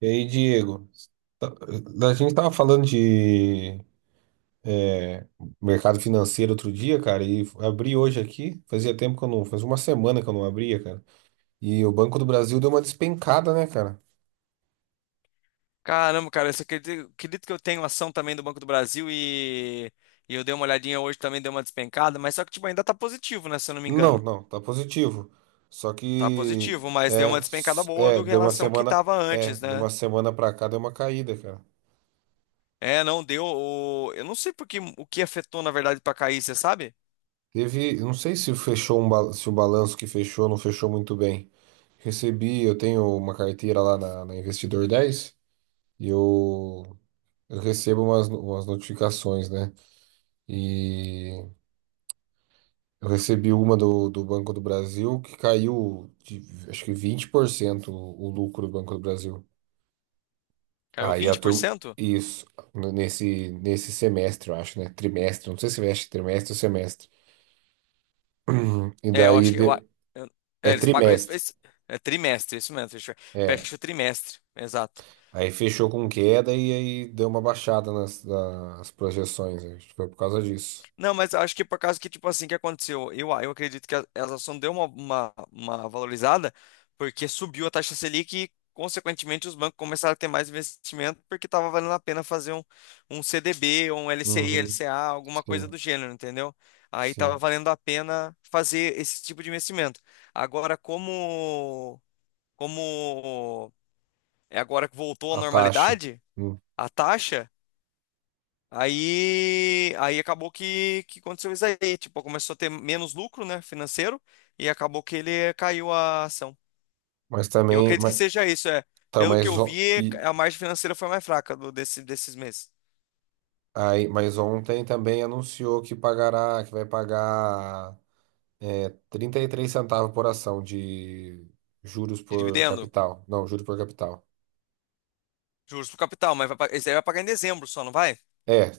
E aí, Diego, a gente tava falando de é, mercado financeiro outro dia, cara, e abri hoje aqui. Fazia tempo que eu não, faz uma semana que eu não abria, cara. E o Banco do Brasil deu uma despencada, né, cara? Caramba, cara, eu só acredito que eu tenho ação também do Banco do Brasil e eu dei uma olhadinha hoje também, deu uma despencada, mas só que tipo, ainda tá positivo, né? Se eu não me Não, engano. não, tá positivo. Só Tá que positivo, mas deu uma despencada boa do que deu uma relação ao que semana, tava antes, de né? uma semana pra cá deu uma caída, cara. É, não deu. Eu não sei por que, o que afetou, na verdade, pra cair, você sabe? Teve, eu não sei se fechou se o balanço que fechou não fechou muito bem. Recebi, eu tenho uma carteira lá na Investidor Dez. E eu Eu recebo umas, umas notificações, né? E eu recebi uma do Banco do Brasil que caiu de acho que 20% o lucro do Banco do Brasil. Caiu Aí a vinte por turma. cento. Isso, nesse semestre, eu acho, né? Trimestre, não sei se veste trimestre ou semestre. E É, eu daí acho que. Eu, a- de- eu- é, É Eles pagam. Trimestre. É trimestre, isso mesmo. Fecha, É. fecha o trimestre, exato. Aí fechou com queda e aí deu uma baixada nas, nas projeções. Acho que foi por causa disso. Não, mas eu acho que por causa que, tipo assim, que aconteceu? Eu acredito que a, ela só não deu uma valorizada porque subiu a taxa Selic e, consequentemente, os bancos começaram a ter mais investimento porque estava valendo a pena fazer um CDB, ou um LCI, Uhum. LCA, alguma coisa do Sim, gênero, entendeu? Aí estava sim. valendo a pena fazer esse tipo de investimento. Agora, como é agora que voltou à A taxa. normalidade, Hum. a taxa. Aí acabou que aconteceu isso aí. Tipo, começou a ter menos lucro, né, financeiro, e acabou que ele caiu a ação. Mas Eu também, acredito que mas, seja isso, é. tá, Pelo que mas, eu o- vi, e, a margem financeira foi mais fraca do, desse, desses meses. aí, mas ontem também anunciou que pagará, que vai pagar 33 centavos por ação de juros De por dividendo, capital. Não, juros por capital. juros pro capital, mas vai, esse aí vai pagar em dezembro só, não vai? É,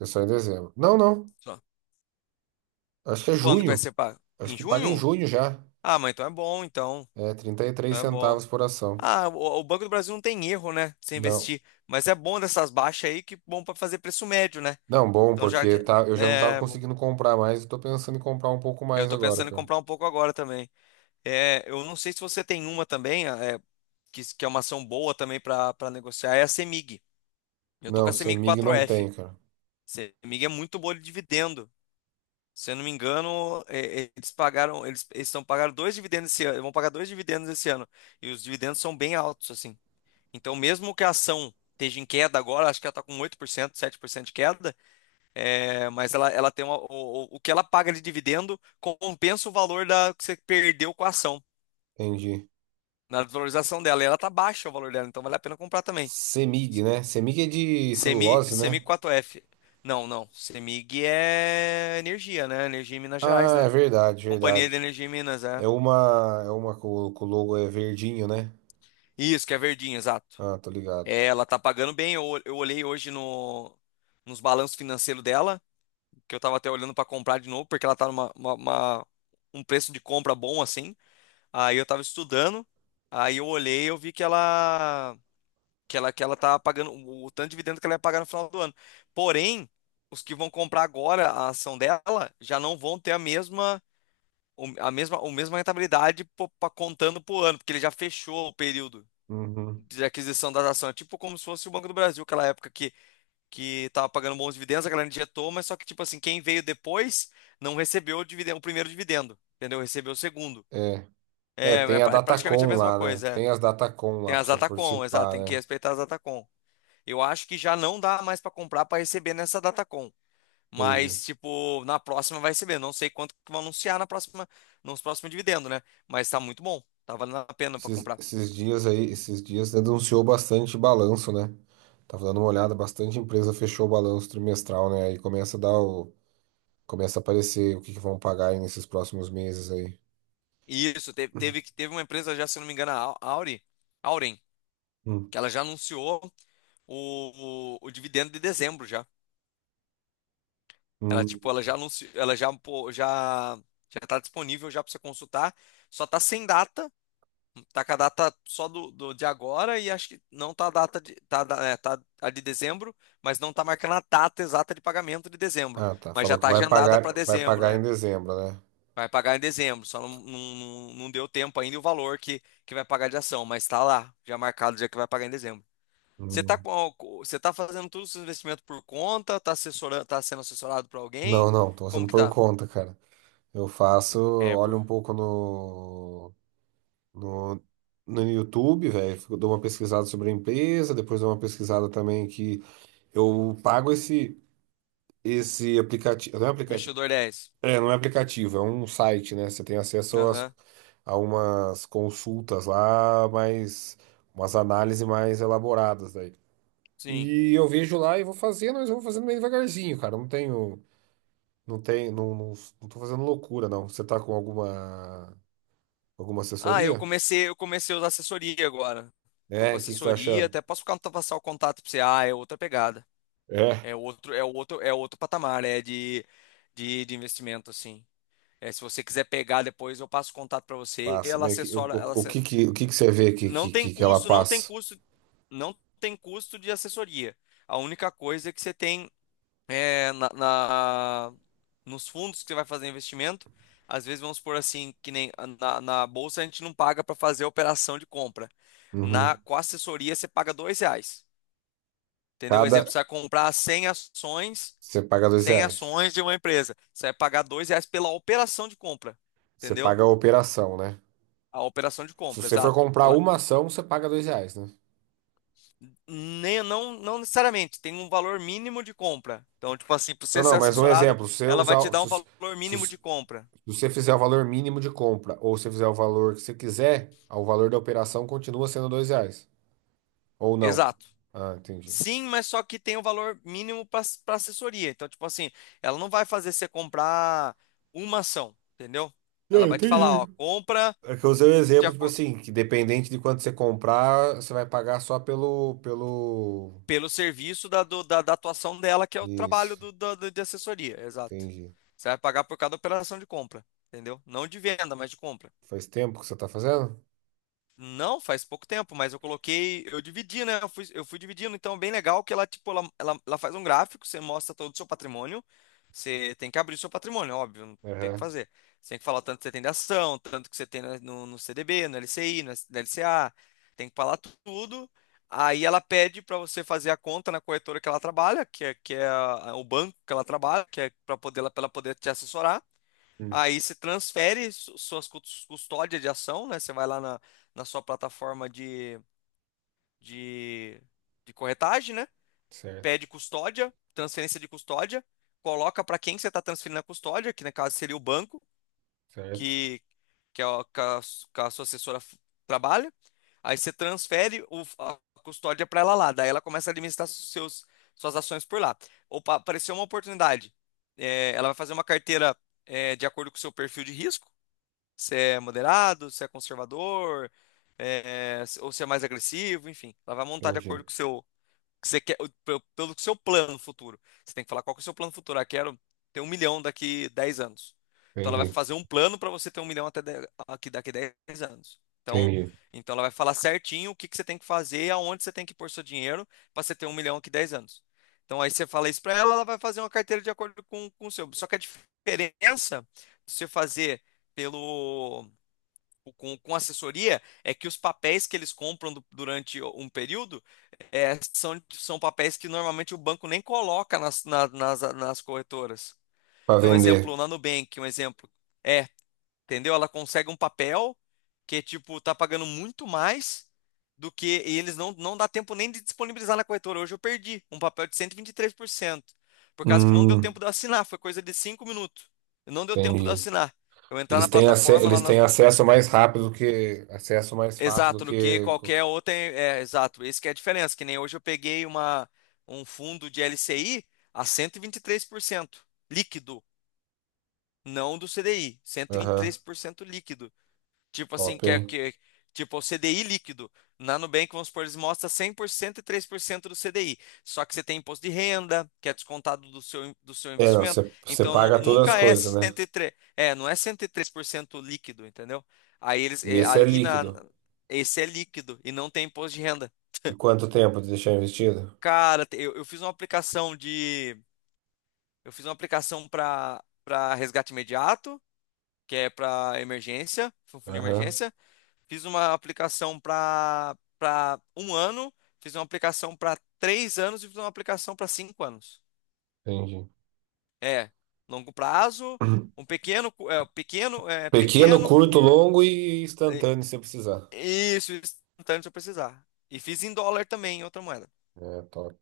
é só em dezembro. Não, não. Só. Acho que é Quando que vai junho. ser pago? Acho Em que paga em junho? junho já. Ah, mas então é bom, então. É, 33 Então é bom. centavos por ação. Ah, o Banco do Brasil não tem erro, né, se Não. investir. Mas é bom dessas baixas aí, que bom para fazer preço médio, né? Não, bom, Então já porque que... tá, eu já não tava É, conseguindo comprar mais, eu tô pensando em comprar um pouco eu mais tô agora, pensando em cara. comprar um pouco agora também. É, eu não sei se você tem uma também, é, que é uma ação boa também para negociar, é a CEMIG. Eu tô com Não, a CEMIG CEMIG não 4F. tem, cara. CEMIG é muito boa de dividendo. Se eu não me engano, é, eles estão pagando dois dividendos esse ano, vão pagar dois dividendos esse ano. E os dividendos são bem altos, assim. Então, mesmo que a ação esteja em queda agora, acho que ela está com 8%, 7% de queda, é, mas ela tem uma, o que ela paga de dividendo compensa o valor que você perdeu com a ação Entendi. na valorização dela. E ela tá baixa o valor dela, então vale a pena comprar também. CEMIG, né? CEMIG é de celulose, CEMIG né? 4F. Não, não. Semig é energia, né? Energia em Minas Gerais, Ah, é né? verdade, Companhia de verdade. Energia em Minas, é. É uma com o logo é verdinho, né? Isso, que é verdinho, exato. Ah, tô ligado. É, ela tá pagando bem. Eu olhei hoje no, nos balanços financeiros dela, que eu tava até olhando pra comprar de novo, porque ela tá numa, um preço de compra bom assim. Aí eu tava estudando, aí eu olhei, eu vi que ela tá pagando, o tanto de dividendo que ela ia pagar no final do ano. Porém, os que vão comprar agora a ação dela já não vão ter a mesma, a mesma rentabilidade contando por ano, porque ele já fechou o período Uhum. de aquisição das ações. É tipo como se fosse o Banco do Brasil, aquela época que tava pagando bons dividendos, a galera injetou, mas só que, tipo assim, quem veio depois não recebeu o dividendo, o primeiro dividendo, entendeu? Recebeu o segundo. É. É, tem a É praticamente a Datacom mesma lá, né? coisa, é. Tem as Datacom Tem lá pra as você Atacom, exato, participar, tem que né? respeitar as Atacom. Eu acho que já não dá mais para comprar para receber nessa Datacom. Entendi. Mas, tipo, na próxima vai receber. Não sei quanto que vão anunciar na próxima, nos próximos dividendos, né? Mas tá muito bom. Tá valendo a pena para Esses, comprar. esses dias aí, esses dias denunciou bastante balanço, né? Tava dando uma olhada, bastante empresa fechou o balanço trimestral, né? Aí começa a dar começa a aparecer o que que vão pagar aí nesses próximos meses aí. E isso, teve uma empresa já, se eu não me engano, a Auren, Hum. que ela já anunciou o dividendo de dezembro já. Ela, tipo, Hum. ela já anunciou, ela já, pô, já tá disponível já para você consultar. Só tá sem data. Tá com a data só de agora e acho que não tá a data de, tá a de dezembro, mas não tá marcando a data exata de pagamento de dezembro. Ah, tá. Mas já Falou que tá agendada para vai dezembro, pagar é. em dezembro, né? Vai pagar em dezembro, só não deu tempo ainda o valor que vai pagar de ação, mas tá lá, já marcado já que vai pagar em dezembro. Você tá Hum. com, você tá fazendo todos os seus investimentos por conta, tá assessorando, tá sendo assessorado por alguém? Não, não, tô Como fazendo que por tá? conta, cara. Eu faço, É, por olho um pouco no, no YouTube, velho. Dou uma pesquisada sobre a empresa, depois dou uma pesquisada também que eu pago esse, esse aplicativo. Não é aplicativo. Investidor 10. É, não é aplicativo, é um site, né? Você tem Aham, a umas consultas lá, mas umas análises mais elaboradas daí. sim. E eu vejo lá e vou fazendo, mas eu vou fazendo meio devagarzinho, cara. Eu não tenho, não tenho, não tô fazendo loucura, não. Você tá com alguma, alguma Ah, eu assessoria? comecei, eu comecei a usar assessoria agora. Tô com É, o que que você tá assessoria, achando? até posso passar o contato pra você. Ah, é outra pegada. É. É outro patamar, é de investimento, assim. É, se você quiser pegar depois, eu passo o contato pra você e Passa, ela mas assessora, o que que você vê não tem que ela custo, passa? Não tem custo de assessoria. A única coisa é que você tem é nos fundos que você vai fazer investimento, às vezes vamos supor assim, que nem na bolsa a gente não paga para fazer a operação de compra. Na, Uhum. com a assessoria, você paga R$ 2. Entendeu? Um Cada, exemplo, você vai comprar você paga dois cem reais. ações de uma empresa. Você vai pagar R$ 2 pela operação de compra. Você Entendeu? paga a operação, né? A operação de Se compra, você for exato. comprar Ela uma ação, você paga R$ 2, né? nem, não, não necessariamente tem um valor mínimo de compra. Então, tipo assim, para Não, você ser não, mas um assessorado, exemplo, se você ela vai te usar, dar um se, valor mínimo Se de compra. você fizer o valor mínimo de compra, ou se fizer o valor que você quiser, ah, o valor da operação continua sendo R$ 2. Ou não. Exato. Ah, entendi. Sim, mas só que tem um valor mínimo para assessoria. Então, tipo assim, ela não vai fazer você comprar uma ação, entendeu? Ela Não, vai te falar, entendi. ó, compra É que eu usei o de exemplo, tipo acordo, assim, que dependente de quanto você comprar, você vai pagar só pelo... pelo serviço da atuação dela, que é o trabalho Isso, de assessoria, exato. entendi. Você vai pagar por cada operação de compra, entendeu? Não de venda, mas de compra. Faz tempo que você tá fazendo? Não, faz pouco tempo, mas eu coloquei, eu dividi, né? Eu fui dividindo, então é bem legal que ela, tipo, ela faz um gráfico, você mostra todo o seu patrimônio. Você tem que abrir o seu patrimônio, óbvio, não tem o que Aham. fazer. Você tem que falar o tanto que você tem de ação, tanto que você tem no CDB, no LCI, no LCA, tem que falar tudo. Aí ela pede para você fazer a conta na corretora que ela trabalha, o banco que ela trabalha, que é para poder, para ela poder te assessorar. Hum. Aí você transfere suas custódia de ação, né? Você vai lá na, na sua plataforma de, de corretagem, né? Certo, Pede custódia, transferência de custódia, coloca para quem você está transferindo a custódia, que no caso seria o banco, certo. que, que, é o- que a, su- que a sua trabalha. Aí você transfere a custódia para ela lá, daí ela começa a administrar suas ações por lá. Opa, apareceu uma oportunidade. É, ela vai fazer uma carteira, é, de acordo com o seu perfil de risco, se é moderado, se é conservador, é, ou se é mais agressivo, enfim. Ela vai montar de acordo Entendi, com o seu, que você quer, pelo seu plano futuro. Você tem que falar qual que é o seu plano futuro. Ah, quero ter 1 milhão daqui 10 anos. Então ela vai entendi, fazer um plano para você ter 1 milhão daqui 10 anos. Então, entendi. então ela vai falar certinho o que, que você tem que fazer e aonde você tem que pôr seu dinheiro para você ter 1 milhão aqui 10 anos. Então aí você fala isso para ela, ela vai fazer uma carteira de acordo com o seu. Só que a diferença de você fazer pelo com assessoria é que os papéis que eles compram durante um período é, são papéis que normalmente o banco nem coloca nas corretoras. Pra Então, vender. exemplo, na Nubank, um exemplo. É, entendeu? Ela consegue um papel que, tipo, tá pagando muito mais do que e eles não dá tempo nem de disponibilizar na corretora. Hoje eu perdi um papel de cento e vinte e três por cento por causa que não deu Hum, tempo de eu assinar, foi coisa de 5 minutos. Não deu tempo de eu entendi. assinar. Eu entrar Eles na têm, plataforma lá eles nas. têm acesso mais rápido que. Acesso mais fácil do Exato, do que que. qualquer outra. É, exato, esse que é a diferença. Que nem hoje eu peguei uma, um fundo de LCI a cento e vinte e três por cento líquido, não do C D I, cento e vinte e Aham, três por cento líquido. Tipo assim, top, que é hein? que, tipo o CDI líquido. Na Nubank, vamos supor, eles mostram 100% e 3% do CDI. Só que você tem imposto de renda, que é descontado do seu É, não, investimento. você você Então, paga todas as nunca é coisas, né? 103 é, não é 103% líquido, entendeu? Aí eles, E é, esse é ali na, líquido. esse é líquido e não tem imposto de renda. E quanto tempo de deixar investido? Cara, eu fiz uma aplicação eu fiz uma aplicação para resgate imediato, que é para emergência, fundo de Aham, emergência. Fiz uma aplicação para um ano, fiz uma aplicação para 3 anos e fiz uma aplicação para 5 anos. entendi. É, longo prazo, um pequeno, cu- é, Pequeno, pequeno curto, cur, longo e é, instantâneo, se precisar. isso, instantâneo se eu precisar. E fiz em dólar também, em outra moeda. É, top.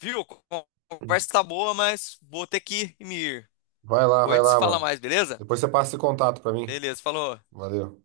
Viu? Conversa tá boa, mas vou ter que me ir. Depois a Vai gente se lá, fala mano. mais, beleza? Depois você passa esse contato pra mim. Beleza, falou. Valeu.